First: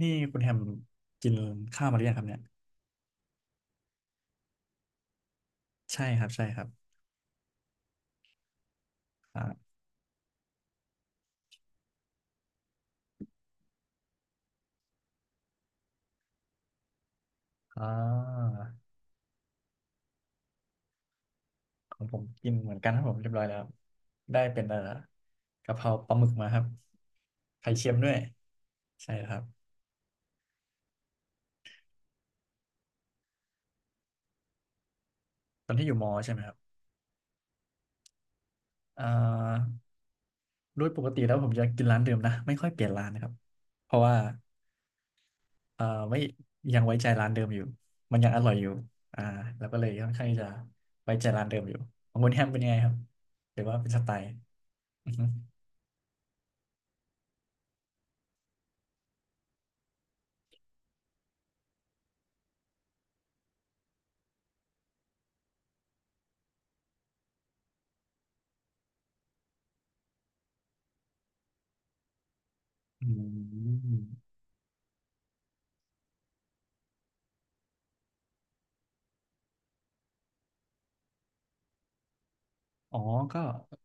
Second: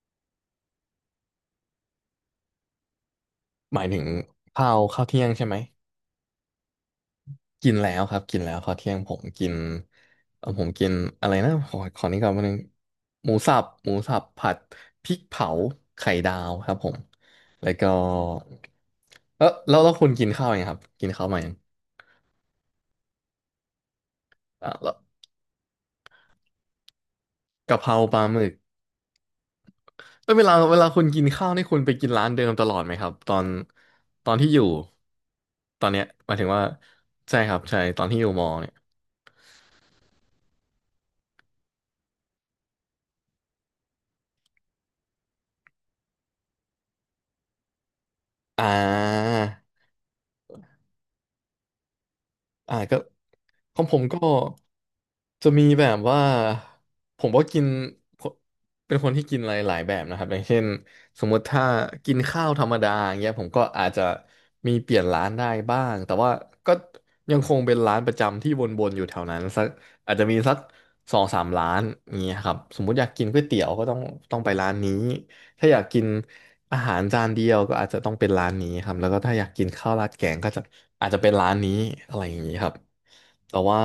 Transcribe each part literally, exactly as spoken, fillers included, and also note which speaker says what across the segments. Speaker 1: นี่คุณแฮมกินข้าวมาหรือยังครับเนี่ย
Speaker 2: หมายถึงข้าวข้าวเที่ยงใช่ไหม
Speaker 1: ใช่ครับใช่ครับ
Speaker 2: กินแล้วครับกินแล้วข้าวเที่ยงผมกิน
Speaker 1: อ่า
Speaker 2: เออผมกินอะไรนะขอขอนี้ก่อนวันนึงหมูสับหมูสับผัดพริกเผาไข่ดาวครับผมแล้ว
Speaker 1: อ่
Speaker 2: ก็
Speaker 1: า
Speaker 2: เออแล้วแล้วคุณกินข้าวยังครับกินข้าวมายัง
Speaker 1: ของผมกินเหมือนกันครับผมเรียบร้อยแล้วได้เป็น
Speaker 2: อ่ะ
Speaker 1: เอ่อ
Speaker 2: แล้ว
Speaker 1: กะเพราปลาหมึกมาครับไข่
Speaker 2: กะเพ
Speaker 1: เค็ม
Speaker 2: รา
Speaker 1: ด้ว
Speaker 2: ป
Speaker 1: ย
Speaker 2: ลาหมึก
Speaker 1: ใช่ครับ
Speaker 2: แล้วเวลาเวลาคุณกินข้าวนี่คุณไปกินร้านเดิมตลอดไหมครับตอนตอนที่อยู่
Speaker 1: ตอน
Speaker 2: ตอ
Speaker 1: ที่อ
Speaker 2: น
Speaker 1: ยู่
Speaker 2: เนี้
Speaker 1: ม
Speaker 2: ย
Speaker 1: อ
Speaker 2: ห
Speaker 1: ใช่
Speaker 2: มา
Speaker 1: ไห
Speaker 2: ย
Speaker 1: ม
Speaker 2: ถึ
Speaker 1: ค
Speaker 2: ง
Speaker 1: รับ
Speaker 2: ว่าใช่ครับใช่ตอนที่อยู่มอเนี่ย
Speaker 1: อ่าโดยปกติแล้วผมจะกินร้านเดิมนะไม่ค่อยเปลี่ยนร้านนะครับเพราะว่าเอ่อไม่ยังไว้ใจร้านเดิมอยู่มันยังอร่อย
Speaker 2: อ่
Speaker 1: อยู่อ่า
Speaker 2: า
Speaker 1: แล้วก็เลยค่อนข้างที่จะไว้ใจร้านเดิมอยู่ของคุณแฮมเป็นยังไง
Speaker 2: อ่า
Speaker 1: ครับ
Speaker 2: ก็
Speaker 1: หรือว่า
Speaker 2: ของ
Speaker 1: เป็น
Speaker 2: ผ
Speaker 1: ส
Speaker 2: ม
Speaker 1: ไต
Speaker 2: ก็
Speaker 1: ล์
Speaker 2: จะมีแบบว่าผมก็กินเป็นคนที่กินอะไรหลายแบบนะครับอย่างเช่นสมมติถ้ากินข้าวธรรมดาอย่างเงี้ยผมก็อาจจะมีเปลี่ยนร้านได้บ้างแต่ว่าก็ยังคงเป็นร้านประจำที่วนๆอยู่แถวนั้นสักอาจจะมีสักสองสามร้านอย่างเงี้ยครับสมมติอ
Speaker 1: อื
Speaker 2: ยากกินก๋วยเตี๋ยวก็ต้อง
Speaker 1: ม
Speaker 2: ต้องไปร้านนี้ถ้าอยากกิน อาหารจานเดียวก็อาจจะต้องเป็นร้านนี้ครับแล้วก็ถ้าอยากกินข้าวราดแกงก็จะอาจจะเป็นร้านนี้อะไรอย่างนี้ครับ
Speaker 1: อ๋อก็
Speaker 2: แต่ว่า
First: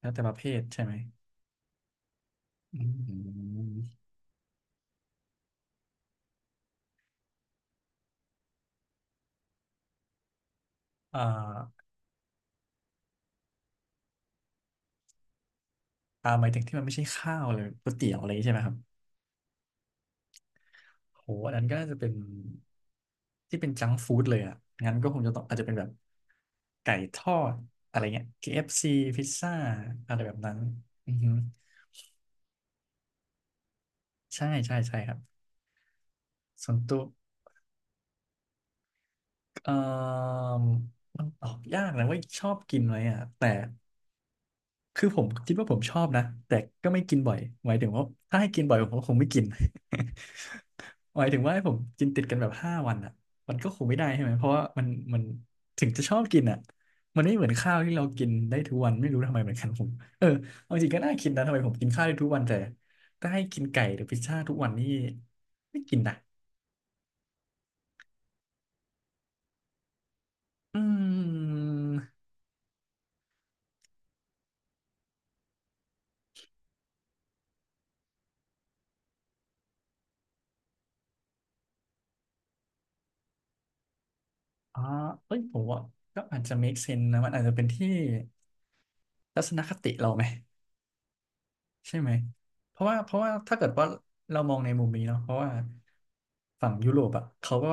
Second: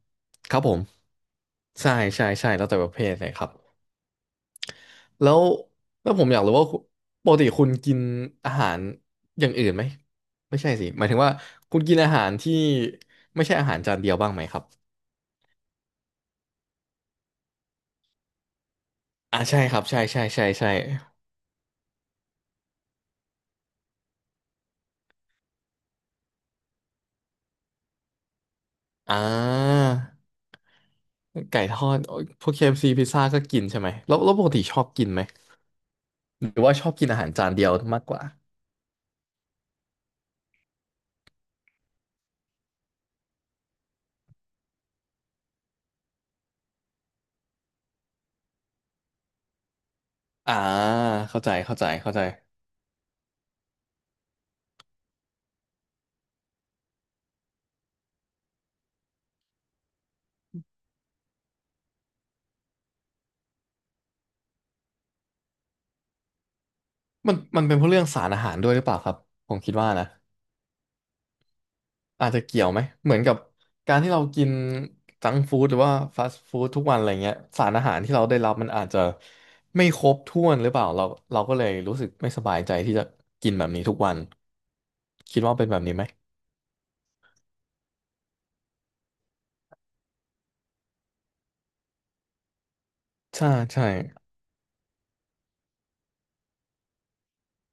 Speaker 1: แล้วแต่ประเภ
Speaker 2: ครั
Speaker 1: ท
Speaker 2: บผม
Speaker 1: ใช่ไหม
Speaker 2: ใช่ใช่ใช่แล้วแต่
Speaker 1: อื
Speaker 2: ประเภทเลยครับ
Speaker 1: ม
Speaker 2: แล้วแล้วผมอยากรู้ว่าคุณปกติคุณกินอาหารอย่างอื่นไหมไม่ใช่สิหมายถึ
Speaker 1: อ่
Speaker 2: งว่าคุ
Speaker 1: า
Speaker 2: ณกินอาหารที่ไม่ใช่อาหารจานเดียวบ้างไหมครับ
Speaker 1: อ่าหมายถึงที่มันไม่ใช่ข้าวเลยก๋วยเตี๋ยวอะไรอย่างงี้ใช่ไหมครับ
Speaker 2: อ่าใช่ครับใช่ใช่ใช่ใช่
Speaker 1: โหอันนั้นก็น่าจะเป็นที่เป็นจังฟู้ดเลยอ่ะ งั้นก็คงจะต้องอาจจะเป็นแบบไก่ทอดอะไรเงี้ย เค เอฟ ซี
Speaker 2: อ่
Speaker 1: พิซซ่า
Speaker 2: า
Speaker 1: อะไรแบบนั้นอือฮึ
Speaker 2: ไก่ทอดโอ๊ยพวกเคเอฟซีพิซซ่าก็กินใช่ไหมแล้วแล้วป
Speaker 1: ใช่
Speaker 2: กติช
Speaker 1: ใช่
Speaker 2: อบ
Speaker 1: ใช่
Speaker 2: กิน
Speaker 1: ครับ
Speaker 2: ไหม หรือ
Speaker 1: ส่
Speaker 2: ว่า
Speaker 1: วน
Speaker 2: ชอบ
Speaker 1: ตัว
Speaker 2: กินอาหารจานเดียวมากกว่า
Speaker 1: เอ่อมันตอบยากนะว่าชอบกินไหมอ่ะ แต่ คือผมคิดว่าผมชอบนะแต่ก็ไม่กินบ่อยหมายถึงว่าถ้าให้กินบ่อยผมก็คงไม่กิน
Speaker 2: อ่า
Speaker 1: หมายถึ
Speaker 2: เข้า
Speaker 1: ง
Speaker 2: ใจ
Speaker 1: ว่าให้ผ
Speaker 2: เข้า
Speaker 1: ม
Speaker 2: ใจ
Speaker 1: กิน
Speaker 2: เข้าใจ
Speaker 1: ติดกันแบบห้าวันอ่ะมันก็คงไม่ได้ใช่ไหมเพราะว่ามันมันถึงจะชอบกินอ่ะมันไม่เหมือนข้าวที่เรากินได้ทุกวันไม่รู้ทำไมเหมือนกันผมเออเอาจริงก็น่าคิดนะทำไมผมกินข้าวได้ทุกวันแต่ถ้าให้กินไก่หรือพิซซ่าทุกวันนี่ไม่กินนะ
Speaker 2: มันมันเป็นเพราะเรื่องสารอาหารด้วยหรือเปล่าครับผมคิดว่านะ
Speaker 1: อืม
Speaker 2: อาจจะเกี่ยวไหมเหมือนกับการที่เรากินจังก์ฟู้ดหรือว่าฟาสต์ฟู้ดทุกวันอะไรเงี้ยสารอาหารที่เราได้รับมันอาจจะไม่ครบถ้วนหรือเปล่าเราเราก็เลยรู้สึกไม่สบายใจที่จะกินแบบนี้ทุกวัน
Speaker 1: อ๋อเอ้
Speaker 2: คิ
Speaker 1: ย
Speaker 2: ด
Speaker 1: ผ
Speaker 2: ว่า
Speaker 1: ม
Speaker 2: เป็นแบ
Speaker 1: ว่า
Speaker 2: บนี้ไหม
Speaker 1: ก็อาจจะ make sense นะมันอาจจะเป็นที่ทัศนคติเราไหม ใช่ไหมเพราะว่าเพราะว่า
Speaker 2: ใช่
Speaker 1: ถ้าเกิด
Speaker 2: ใช่
Speaker 1: ว่าเรามองในมุมนี้เนาะเพราะว่าฝั่งยุโรปอ่ะเขาก็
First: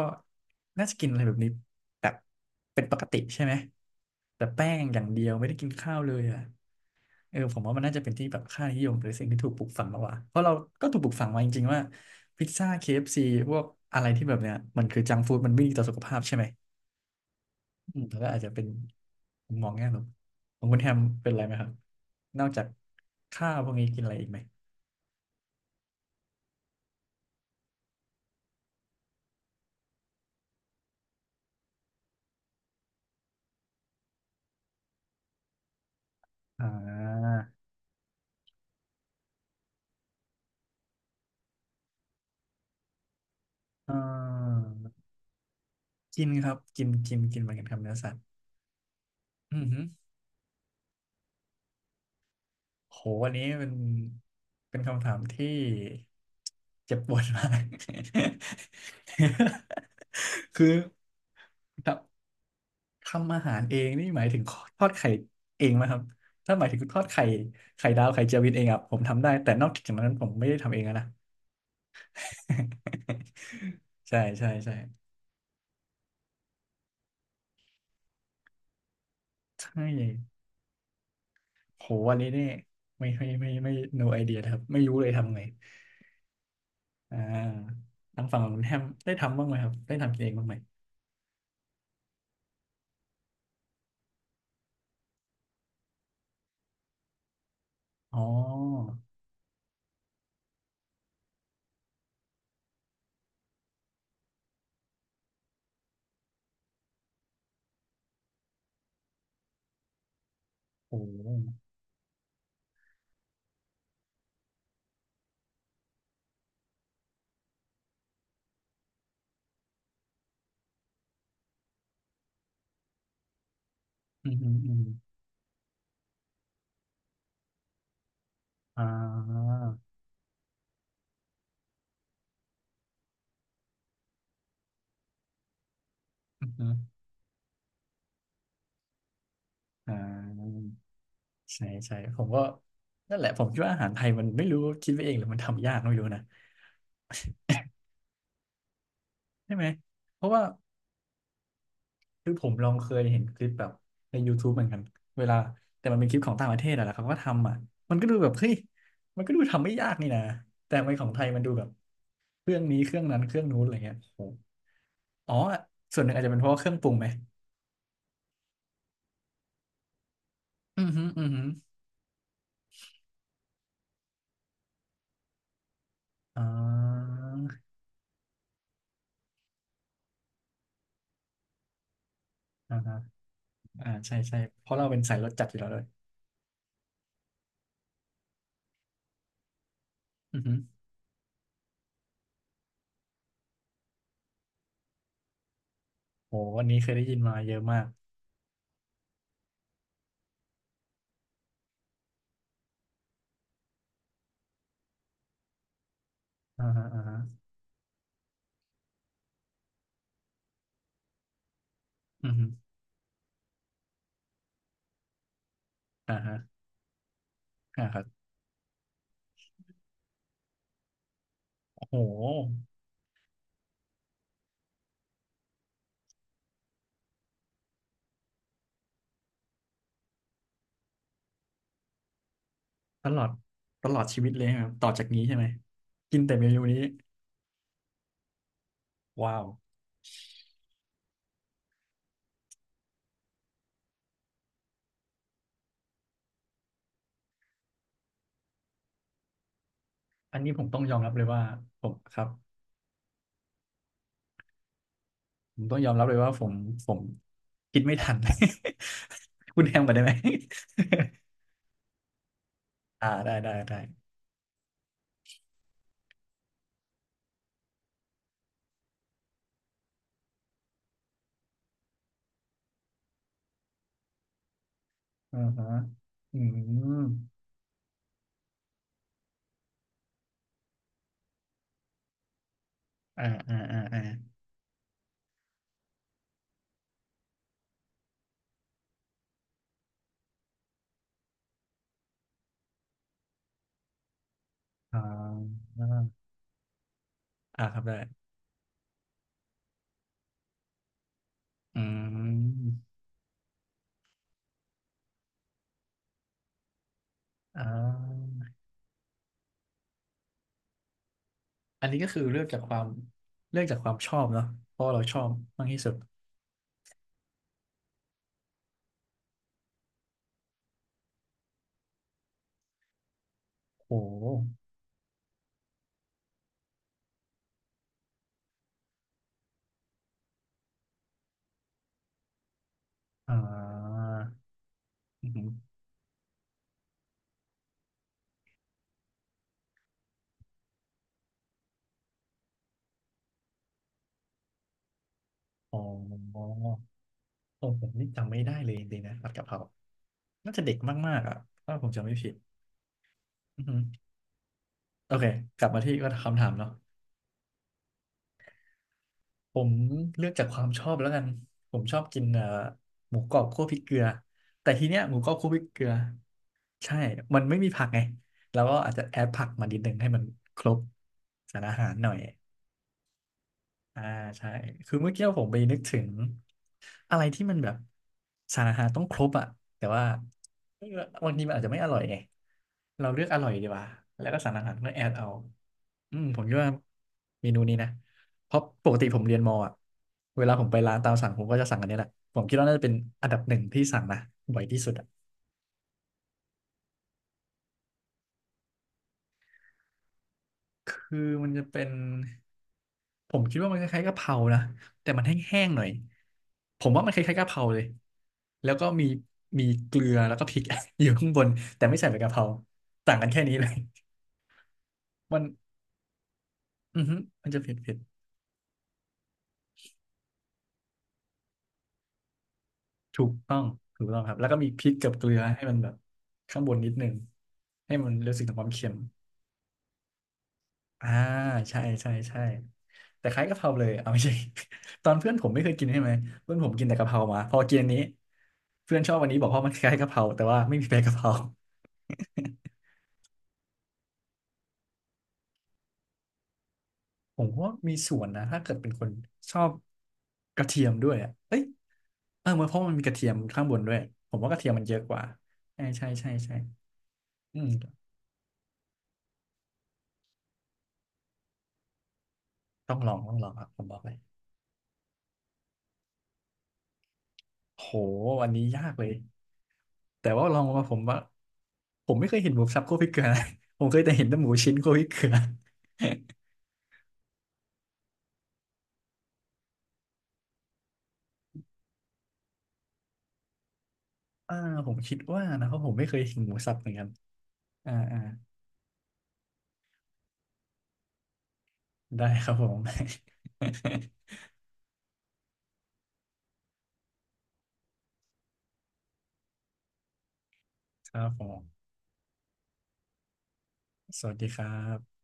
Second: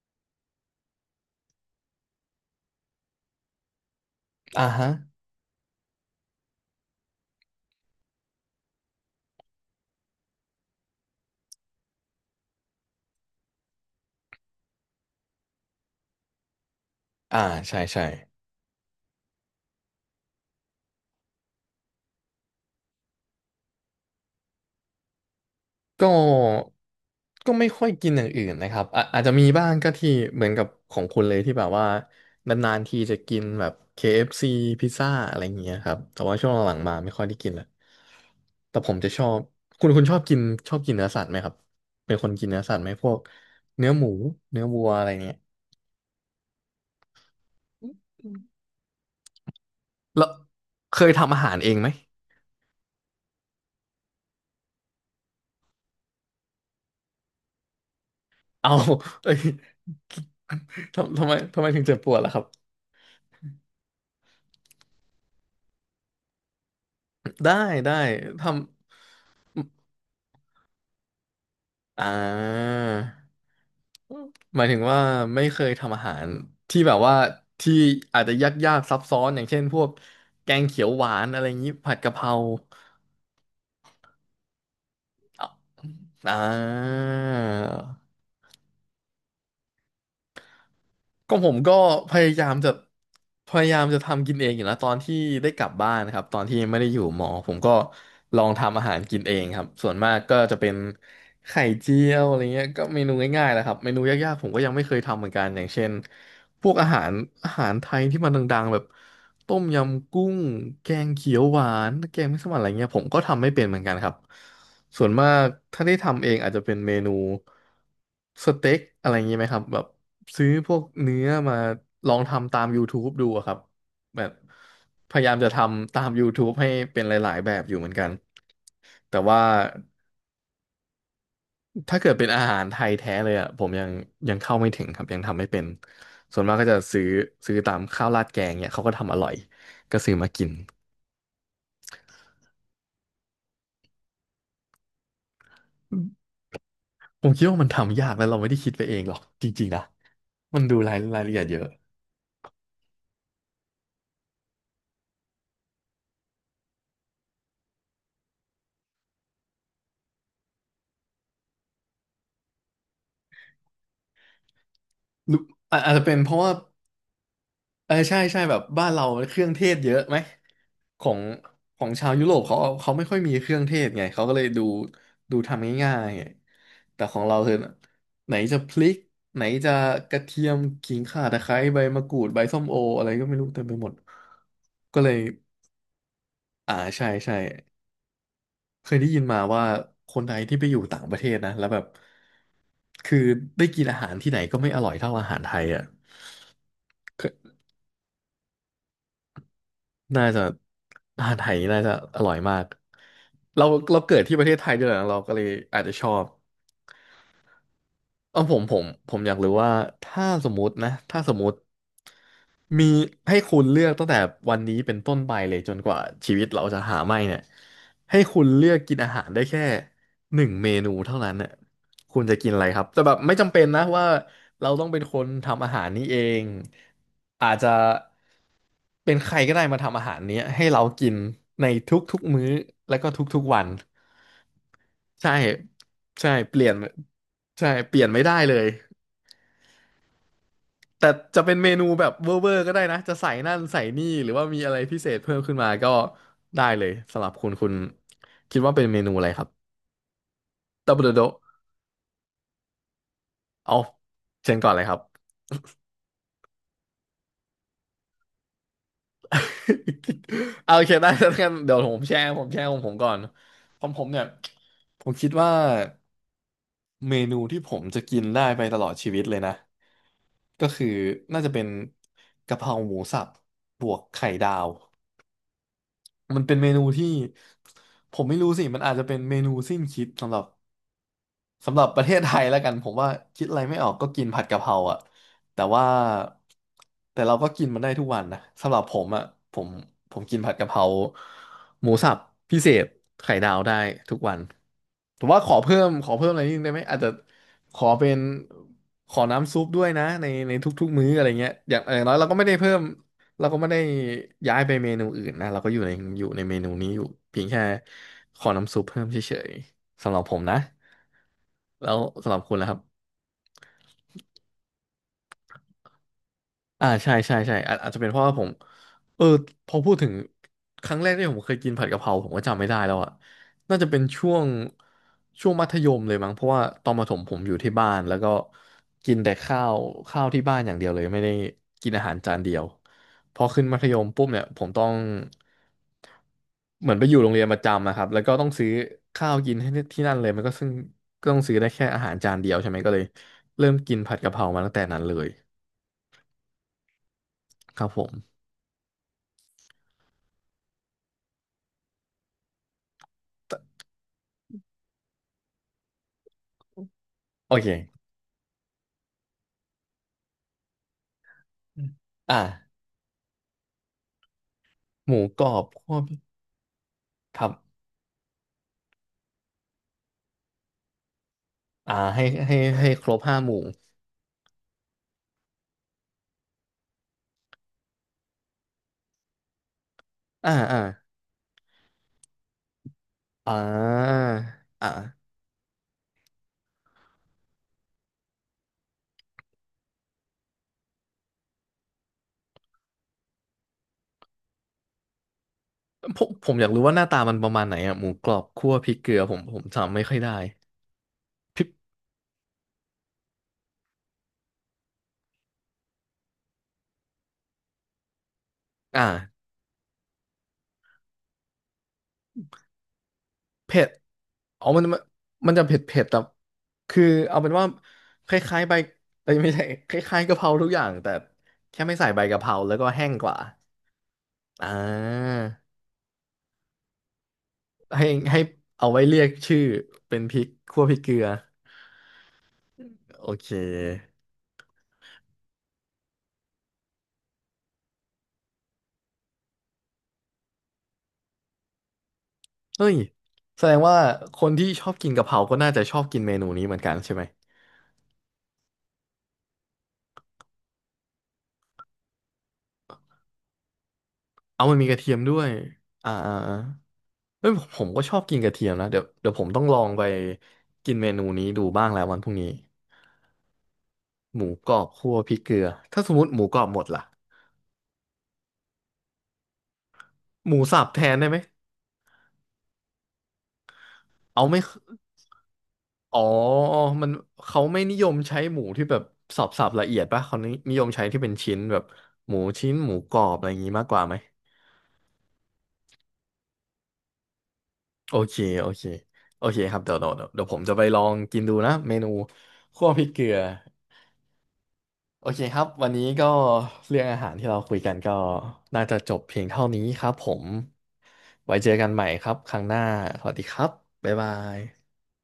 Speaker 1: น่าจะกินอะไรแบบนี้แบบเป็นปกติใช่ไหมแต่
Speaker 2: อ่า
Speaker 1: แป้ง
Speaker 2: ฮะ
Speaker 1: อย่างเดียวไม่ได้กินข้าวเลยอ่ะเออผมว่ามันน่าจะเป็นที่แบบค่านิยมหรือสิ่งที่ถูกปลูกฝังมากกว่าเพราะเราก็ถูกปลูกฝังมาจริงๆว่าพิซซ่า k ซีพวกอะไรที่แบบเนี้ยมันคือจังฟู้ดมันไม่ดีต่อสุขภาพใช่ไหม
Speaker 2: อ่าใช่
Speaker 1: อื
Speaker 2: ใช่
Speaker 1: มแล้วก็อาจจะเป็นมุมมองแง่ลบของคุณแฮมเป็นอะไรไหมครับนอกจากข้าวพวกนี้กินอะไรอีกไหม
Speaker 2: ก็ก็ไม่ค่อยกินอย่างอื่นนะครับอะอาจจะมีบ้างก็ที่เหมือนกับของคุณเลยที่แบบว่านานๆทีจะกินแบบ เค เอฟ ซี พิซซ่าอะไรอย่างเงี้ยครับแต่ว่าช่วง
Speaker 1: อ่
Speaker 2: หลังๆมาไม่ค่อยได้
Speaker 1: า
Speaker 2: กินละแต่ผมจะชอบคุณคุณชอบกินชอบกินเนื้อสัตว์ไหมครับเป็นคนกินเนื้อสัตว์ไหมพวกเนื้
Speaker 1: เ
Speaker 2: อหมู
Speaker 1: ออ
Speaker 2: เนื้อวัวอะไรเงี้ย
Speaker 1: กินครับกินกินกินเหมือนกันครับเนื้อสัตว์อือหือ
Speaker 2: แล้วเคยทำอาหารเองไหม
Speaker 1: โหวันนี้เป็นเป็นคำถามที่เจ็บปวดมาก
Speaker 2: เอาเอ้ย
Speaker 1: คือ
Speaker 2: ทำทำไมทำไมถึงเจ็บ
Speaker 1: ท
Speaker 2: ปวดล่ะครับ
Speaker 1: ำทำอาหารเองนี่หมายถึงทอดไข่เองไหมครับถ้าหมายถึงทอดไข่
Speaker 2: ได้
Speaker 1: ไข่
Speaker 2: ได้
Speaker 1: ดาวไข่เจียววิ
Speaker 2: ทำ
Speaker 1: นเองอ่ะผมทำได้แต่นอกจากนั้นผมไม่ได้ทำเองอะนะ
Speaker 2: อ่า
Speaker 1: ใช่ใช่
Speaker 2: หมาย
Speaker 1: ใช่
Speaker 2: ถึงว่าไม่เคยทำอาหารที่แบบว่าที่อาจจะยากๆซับซ้อนอย่างเช่นพ
Speaker 1: ใช่
Speaker 2: วกแกงเขียวหวานอะไรอย่างนี้
Speaker 1: โห
Speaker 2: ผัดกะ
Speaker 1: อัน
Speaker 2: เพ
Speaker 1: นี้
Speaker 2: รา
Speaker 1: เนี่ยไม่ไม่ไม่ไม่ no idea นะครับไม่รู้เลยทำไง
Speaker 2: อ่า
Speaker 1: อ่าทางฝั่งของคุณแฮมได้ทำบ้างไหมครับได้ทำกินเองบ้างไหม
Speaker 2: ก็ผมก็พยายามจะพยายามจะทำกินเองอยู่นะตอนที่ได้กลับบ้านนะครับตอนที่ไม่ได้อยู่หมอผมก็
Speaker 1: อ๋
Speaker 2: ลองทำอาหา
Speaker 1: อ
Speaker 2: รกินเองครับส่วนมากก็จะเป็นไข่เจียวอะไรเงี้ยก็เมนูง่ายๆแหละครับเมนูยากๆผมก็ยังไม่เคยทำเหมือนกันอย่างเช่นพวกอาหารอาหารไทยที่มันดังๆแบบต้มยำกุ้งแก
Speaker 1: โ
Speaker 2: งเขียวห
Speaker 1: ห
Speaker 2: วานแกงมัสมั่นอะไรเงี้ยผมก็ทำไม่เป็นเหมือนกันครับส่วนมากถ้าได้ทำเองอาจจะเป็นเมนูสเต็กอะไรเงงี้ยไหมครับแบบ ซื้อพวกเนื้อมาลองทำตาม YouTube ดูอะครับแบ
Speaker 1: อื
Speaker 2: บ
Speaker 1: มอืมอืม
Speaker 2: พยายามจะทำตาม YouTube ให้เป็นหลายๆ แบบอยู่เหมือนกัน
Speaker 1: อ่
Speaker 2: แต่ว่า
Speaker 1: า
Speaker 2: ถ้าเกิดเป็นอาหารไทยแท้เลยอ่ะผมยังยังเข้าไม่ถึงครับยังทำไม่เป็นส่ว
Speaker 1: อื
Speaker 2: น
Speaker 1: ม
Speaker 2: มาก
Speaker 1: อ
Speaker 2: ก็
Speaker 1: ม
Speaker 2: จะซื้อซื้อตามข้าวราดแกงเนี่ยเขาก็ทำอร่อย
Speaker 1: อ่
Speaker 2: ก็ซื้อมากิน
Speaker 1: าใช่ใช่ผมก็นั่นแหละผมคิดว่าอาหารไทยมันไม่รู้คิดไปเองหรือมันทำยากไม่รู้นะ
Speaker 2: ผมคิดว่ามันทำยากแล้วเราไม่ได้คิดไปเองหรอกจ
Speaker 1: ใช่ไหม
Speaker 2: ริงๆนะ
Speaker 1: เพราะว่า
Speaker 2: มันดูรายรายละเอียดเยอะ
Speaker 1: คือผมลองเคยเห็นคลิปแบบใน YouTube เหมือนกันเวลาแต่มันเป็นคลิปของต่างประเทศอะแหล้เขาก็ทำอ่ะมันก็ดูแบบเฮ้ยมันก็ดูทำไม่ยากนี่นะแต่ทำไมของไทยมันดูแบบเครื่องนี้เครื่องนั้นเครื่องนู้นอะไรเงี้ยโอ้โห
Speaker 2: ห
Speaker 1: อ๋อ
Speaker 2: รืออาอาจ
Speaker 1: ส่ว
Speaker 2: จะ
Speaker 1: นหนึ่ง
Speaker 2: เป็น
Speaker 1: อาจ
Speaker 2: เพ
Speaker 1: จะเป็น
Speaker 2: ราะ
Speaker 1: เพ
Speaker 2: ว่า
Speaker 1: ราะว่าเครื่องปรุงไหม
Speaker 2: เออใช่ใช่แบบบ้านเราเครื่องเทศเยอะไหม
Speaker 1: อือหื
Speaker 2: ข
Speaker 1: อ
Speaker 2: อง
Speaker 1: อือหือ
Speaker 2: ของชาวยุโรปเขาเขาไม่ค่อยมีเครื่องเทศไงเขาก็เลยดูดูทำง่ายๆไง
Speaker 1: อ่
Speaker 2: แต่ข
Speaker 1: า
Speaker 2: องเราคือไหนจะพริกไหนจะกระเทียมขิงข่าตะไคร้ใบมะกรูดใบส้มโอ
Speaker 1: อ่าฮะ
Speaker 2: อะไรก็ไม่รู้เต็มไปหม
Speaker 1: อ่า
Speaker 2: ด
Speaker 1: ใช่ใช่เพราะเราเป็
Speaker 2: ก็
Speaker 1: น
Speaker 2: เล
Speaker 1: สาย
Speaker 2: ย
Speaker 1: รสจัดอยู่แล้วเลย
Speaker 2: อ่าใช่ใช่เคยได้ยินมาว่าคนไท
Speaker 1: อื
Speaker 2: ย
Speaker 1: อหื
Speaker 2: ที่
Speaker 1: อ
Speaker 2: ไปอยู่ต่างประเทศนะแล้วแบบคือได้กินอาหารที่ไหนก็ไม่อร่อยเท่าอาหารไทยอ่ะ
Speaker 1: โหวันนี้เคยได้ยินมาเยอะมาก
Speaker 2: น่าจะ อาหารไทยน่าจะอร่อยมาก เราเราเกิดที่ประเทศไทยด้วยนะเราก็เลยอาจจะชอบ
Speaker 1: อ่าฮะอ่าฮะ
Speaker 2: เออผมผมผมอยากรู้ว่าถ้าสมมตินะถ้าสมมติ
Speaker 1: อือหือ
Speaker 2: มีให้คุณเลือกตั้งแต่วันนี้เป็นต้นไปเลยจนกว่า
Speaker 1: อ่า
Speaker 2: ชี
Speaker 1: ฮะ
Speaker 2: วิตเราจะหาไม่เนี่ย
Speaker 1: อ่าครั
Speaker 2: ให้
Speaker 1: บ
Speaker 2: คุณเลือกกินอาหารได้แค่หนึ่งเมนูเท่านั้นเนี่ย
Speaker 1: โอ้โห
Speaker 2: คุณจะกินอะไรครับแต่แบบไม่จำเป็นนะว่าเราต้องเป็นคนทำอาหารนี้เองอาจจะเป็นใครก็ได้มาทำอาหารเนี้ยให้เรากินในทุกๆมื้อแล้ว
Speaker 1: ต
Speaker 2: ก็
Speaker 1: ลอด
Speaker 2: ทุกๆวัน
Speaker 1: ตลอดชีวิตเลยครับต่อจากนี้
Speaker 2: ใช่
Speaker 1: ใช่ไหมกิน
Speaker 2: ใช่
Speaker 1: แต่เม
Speaker 2: เป
Speaker 1: นู
Speaker 2: ลี่ยน
Speaker 1: นี้
Speaker 2: ใช่เปลี่ยนไม่ได้เลย
Speaker 1: ว้าว
Speaker 2: แต่จะเป็นเมนูแบบเวอร์เวอร์ก็ได้นะจะใส่นั่นใส่นี่หรือว่ามีอะไรพิเศษเพิ่มขึ้นมาก็ได้เลยสำหรับคุณคุณคิดว่าเป็นเมนูอะไรครับ
Speaker 1: อันนี้ผมต้องย
Speaker 2: ตั
Speaker 1: อ
Speaker 2: บ
Speaker 1: ม
Speaker 2: เด
Speaker 1: รับเล
Speaker 2: โด
Speaker 1: ยว่าผมครับ
Speaker 2: เอาเชิญก่อนเลยครับ
Speaker 1: ผมต้องยอมรับเลยว่าผมผมคิดไม่ทัน คุณแฮมมนได้ไหม
Speaker 2: เอาโอเคได้แล้วกันเดี๋ยวผมแชร์ผมแชร์ของผม
Speaker 1: อ่า
Speaker 2: ก่อน
Speaker 1: ได้ได้ได้
Speaker 2: ของผมเนี่ยผมคิดว่าเมนูที่ผมจะกินได้ไปตลอดชีวิตเลยนะก็คือน่าจะเป็นกะเพราหมูสับบวกไข่ดาว
Speaker 1: อ่าฮะอื
Speaker 2: มันเป็นเมนูที่
Speaker 1: ม
Speaker 2: ผมไม่รู้สิ มันอาจจะเป็นเมนูสิ้นคิดสำหรับ สำหรับประเทศไทยแล้วกันผมว่า
Speaker 1: อ่า
Speaker 2: คิด
Speaker 1: อ่า
Speaker 2: อะไรไม่
Speaker 1: อ่า
Speaker 2: ออก
Speaker 1: อ่า
Speaker 2: ก็กินผัดกะเพราอ่ะแต่ว่าแต่เราก็กินมันได้ทุกวันนะสำหรับผมอ่ะผมผมกินผัดกะเพราหมูสับพิเศษไข่ดาวได้ทุกวัน
Speaker 1: อ่
Speaker 2: แต่ว่าขอ
Speaker 1: า
Speaker 2: เพิ่มขอเพิ่มอะไรนิดนึงได้ไหมอาจจะ
Speaker 1: อ่าค
Speaker 2: ข
Speaker 1: รับ
Speaker 2: อ
Speaker 1: ได้
Speaker 2: เป็นขอน้ำซุปด้วยนะในในทุกๆมื้ออะไรเงี้ยอ
Speaker 1: อื
Speaker 2: ย่างอย่างน้อยเราก็ไม่ได้เพิ่ม
Speaker 1: ม
Speaker 2: เราก็ไม่ได้ย้ายไปเมนูอื่นนะเราก็อยู่ในอยู่ในเมนูนี้อยู่เพียงแค่
Speaker 1: อ่า
Speaker 2: ขอน้ำซุปเพิ่มเฉยๆสำหรับผมนะ
Speaker 1: อัน
Speaker 2: แล้
Speaker 1: นี้
Speaker 2: ว
Speaker 1: ก็คือ
Speaker 2: สำห
Speaker 1: เลื
Speaker 2: รับ
Speaker 1: อก
Speaker 2: คุณ
Speaker 1: จาก
Speaker 2: ล่ะ
Speaker 1: ค
Speaker 2: ครั
Speaker 1: วาม
Speaker 2: บ
Speaker 1: เลือกจากความชอบเนาะเพราะเราชอบมากที่สุด
Speaker 2: อ่าใช่ใช่ใช่อาจอาจจะเป็นเพราะว่าผมเออพอพูดถึงครั้งแรกที่ผมเคยกินผัดกะเพราผมก็จำไม่ได้แล้วอ่ะน่าจะเป็
Speaker 1: โอ้
Speaker 2: น
Speaker 1: โห
Speaker 2: ช่วงช่วงมัธยมเลยมั้งเพราะว่าตอนประถมผมอยู่ที่บ้านแล้วก็กินแต่ข้าวข้าวที่บ้านอย่างเดียวเลยไม่ได้กินอาหารจานเดียว
Speaker 1: อ่
Speaker 2: พอขึ้นมัธย
Speaker 1: า
Speaker 2: มปุ๊บเนี่ยผมต้องเหมือนไปอยู่โรงเรียนประจำนะครับแล้วก็ต้องซื้อข้าวกินให้ที่นั่นเลยมันก็ซึ่งก็ต้องซื้อได้แค่อาหารจานเดียวใช่ไหมก็เลยเริ่มกินผัดกะเพรามาตั้งแต่นั้นเลย
Speaker 1: อ๋อเออ
Speaker 2: ค
Speaker 1: ผ
Speaker 2: รั
Speaker 1: ม
Speaker 2: บผ
Speaker 1: นี่
Speaker 2: ม
Speaker 1: จำไม่ได้เลยจริงๆนะผัดกะเพราน่าจะเด็กมากๆอ่ะถ้าผมจำไม่ผิดอือฮึโอเค กลับมาที่คำถามเนาะ
Speaker 2: โอเค
Speaker 1: ผมเลือกจากความชอบแล้วกัน ผ
Speaker 2: อ
Speaker 1: ม
Speaker 2: ม
Speaker 1: ชอบกิน
Speaker 2: อ่า
Speaker 1: เอ่อหมูกรอบคั่วพริกเกลือ แต่ทีเนี้ย
Speaker 2: ห
Speaker 1: หมู
Speaker 2: มู
Speaker 1: กรอบ
Speaker 2: กร
Speaker 1: คั่ว
Speaker 2: อ
Speaker 1: พริก
Speaker 2: บ
Speaker 1: เกลือ
Speaker 2: คั่วพริก
Speaker 1: ใช่มั
Speaker 2: ค
Speaker 1: น
Speaker 2: รับ
Speaker 1: ไม่มีผักไงแล้วก็อาจจะแอดผักมานิดนึงให้มันครบสารอาหา
Speaker 2: อ่า
Speaker 1: รหน่อย
Speaker 2: ให้ให้ให้ครบห้าหมู่
Speaker 1: อ่าใช่คือเมื่อกี้ผมไปนึกถึงอะไรที่มันแบบสารอาหารต้องครบอ่ะแต่ว่า
Speaker 2: อ่าอ่า
Speaker 1: เออบางทีมันอาจจะไม่อร่อยไงเราเลือกอร่อ
Speaker 2: อ่
Speaker 1: ยดีกว่า
Speaker 2: า
Speaker 1: แล้วก็สารอาหารก็
Speaker 2: อ่า
Speaker 1: แอดเอาอืมผมคิดว่าเมนูนี้นะเพราะปกติผมเรียนมออ่ะเวลาผมไปร้านตามสั่งผมก็จะสั่งอันนี้แหละผมคิดว่าน่าจะเป็นอันดับหนึ่งที่สั่งนะบ่อยที่สุดอ่ะ
Speaker 2: ผมผมอยากรู้ว่าหน้าตามันประมาณไหนอ่ะหมูกรอบคั่วพริกเกลือผมผมจำไม่ค่อยได้
Speaker 1: คือมัน
Speaker 2: พ
Speaker 1: จะ
Speaker 2: ริก
Speaker 1: เป็น ผมคิดว่ามันคล้ายๆกะเพรานะ แต่มันแห้งๆหน่อยผมว่ามันคล้ายๆกะเพราเลยแล้วก็
Speaker 2: อ่า
Speaker 1: มีมีเกลือแล้วก็พริก อยู่ข้างบนแต่ไม่ใส่ใบกะเพราต่างกันแค่นี้เลย
Speaker 2: เผ็ดอ๋อมันมัน
Speaker 1: มัน
Speaker 2: มันจะเผ็ดเผ็ดแต่
Speaker 1: อื
Speaker 2: คือ
Speaker 1: อฮึ
Speaker 2: เอา
Speaker 1: มั
Speaker 2: เป็
Speaker 1: น
Speaker 2: น
Speaker 1: จะ
Speaker 2: ว่า
Speaker 1: เผ็ดเผ็ด
Speaker 2: คล้ายๆใบเอ้ยไม่ใช่คล้ายๆกะเพราทุกอย่างแต่แค่ไม่ใส่ใบกะเพราแล้วก็แห้ง
Speaker 1: ถู
Speaker 2: ก
Speaker 1: ก
Speaker 2: ว่า
Speaker 1: ต้องถูกต้องครับแล้วก็
Speaker 2: อ่
Speaker 1: มีพริกกับเกลื
Speaker 2: า
Speaker 1: อให้มันแบบข้างบนนิดนึงให้
Speaker 2: ให้
Speaker 1: มันรู้
Speaker 2: ให้
Speaker 1: สึกถึงความเค็
Speaker 2: เอา
Speaker 1: ม
Speaker 2: ไว้เรียกชื่อเป็นพริกคั่วพริก
Speaker 1: อ่า
Speaker 2: เกลือ
Speaker 1: ใช่ใช่ใช่
Speaker 2: โอ
Speaker 1: แต่คล้าย
Speaker 2: เค
Speaker 1: กะเพราเลยเอาไม่ใช่ ตอนเพื่อนผมไม่เคยกินใช่ไหมเพื่อนผมกินแต่กะเพรามาพอกินอันนี้เพื่อนชอบวันนี้บอกว่ามันคล้ายกะเพราแต่ว่าไม่มีใบกะเพรา
Speaker 2: เฮ้ยแสดงว่าคนที่ชอบกินกะเพราก็น่าจะชอบกินเมนูนี้เหมือนกันใช่ไหม
Speaker 1: ผมว่ามีส่วนนะถ้าเกิดเป็นคนชอบกระเทียมด้วยอ่ะเอ้ยเออเพราะมันมีกระเทียมข้างบนด้วยผมว่ากระ
Speaker 2: เอา
Speaker 1: เทียม
Speaker 2: มัน
Speaker 1: มัน
Speaker 2: มี
Speaker 1: เย
Speaker 2: กระ
Speaker 1: อะ
Speaker 2: เที
Speaker 1: ก
Speaker 2: ยม
Speaker 1: ว่า
Speaker 2: ด้วย
Speaker 1: ใช่ใช่
Speaker 2: อ่า
Speaker 1: ใช่
Speaker 2: อ่า
Speaker 1: ใช่
Speaker 2: อ่าเฮ้ย
Speaker 1: อื
Speaker 2: ผม
Speaker 1: ม
Speaker 2: ผมก็ชอบกินกระเทียมนะเดี๋ยวเดี๋ยวผมต้องลองไปกินเมนูนี้ดูบ้างแล้ววันพรุ่งนี้
Speaker 1: ต้องลองต้องลองครับผมบอกเลย
Speaker 2: หมูกรอบคั่วพริกเกลือ ถ้าสมมติหมูกรอบหมดล่ะ
Speaker 1: โหวันนี้ยากเลยแต่ว่า
Speaker 2: ห
Speaker 1: ล
Speaker 2: มู
Speaker 1: อง
Speaker 2: สั
Speaker 1: มา
Speaker 2: บ
Speaker 1: ผ
Speaker 2: แท
Speaker 1: มว่า
Speaker 2: นได้ไหม
Speaker 1: ผมไม่เคยเห็นหมูสับคั่วพริกเกลือนะ ผมเคยแต่เห็นแต่ห
Speaker 2: เอา
Speaker 1: มู
Speaker 2: ไม่
Speaker 1: ชิ้นคั่วพริกเกลือ
Speaker 2: อ๋อมันเขาไม่นิยมใช้หมูที่แบบสับสับละเอียดป่ะเขานินิยมใช้ที่เป็นชิ้นแบบหมูชิ้นหมูกรอบอะไรอย่างงี้มากกว่าไหม
Speaker 1: อ่าผมคิดว่านะเพราะผมไม่เคยเห็นหมูสับเหมือนกันอ่า
Speaker 2: โอ
Speaker 1: อ่า
Speaker 2: เค โอเค โอเคครับเดี๋ยวเดี๋ยวเดี๋ยวเดี๋ยวผมจะไปลองกินดูนะ เมนู
Speaker 1: ได้ครับผม
Speaker 2: คั่วพริกเกลือ โอเคครับ วันนี้ก็เรื่องอาหารที่เราคุยกันก็น่าจะจบเพียงเท่านี้ครับผม
Speaker 1: ครับผ
Speaker 2: ไว้
Speaker 1: ม
Speaker 2: เจอกันใหม่ครับ ครั้งหน้าสวัสดีครับ บ๊าย
Speaker 1: ส
Speaker 2: บา
Speaker 1: วัสดีครั
Speaker 2: ย
Speaker 1: บ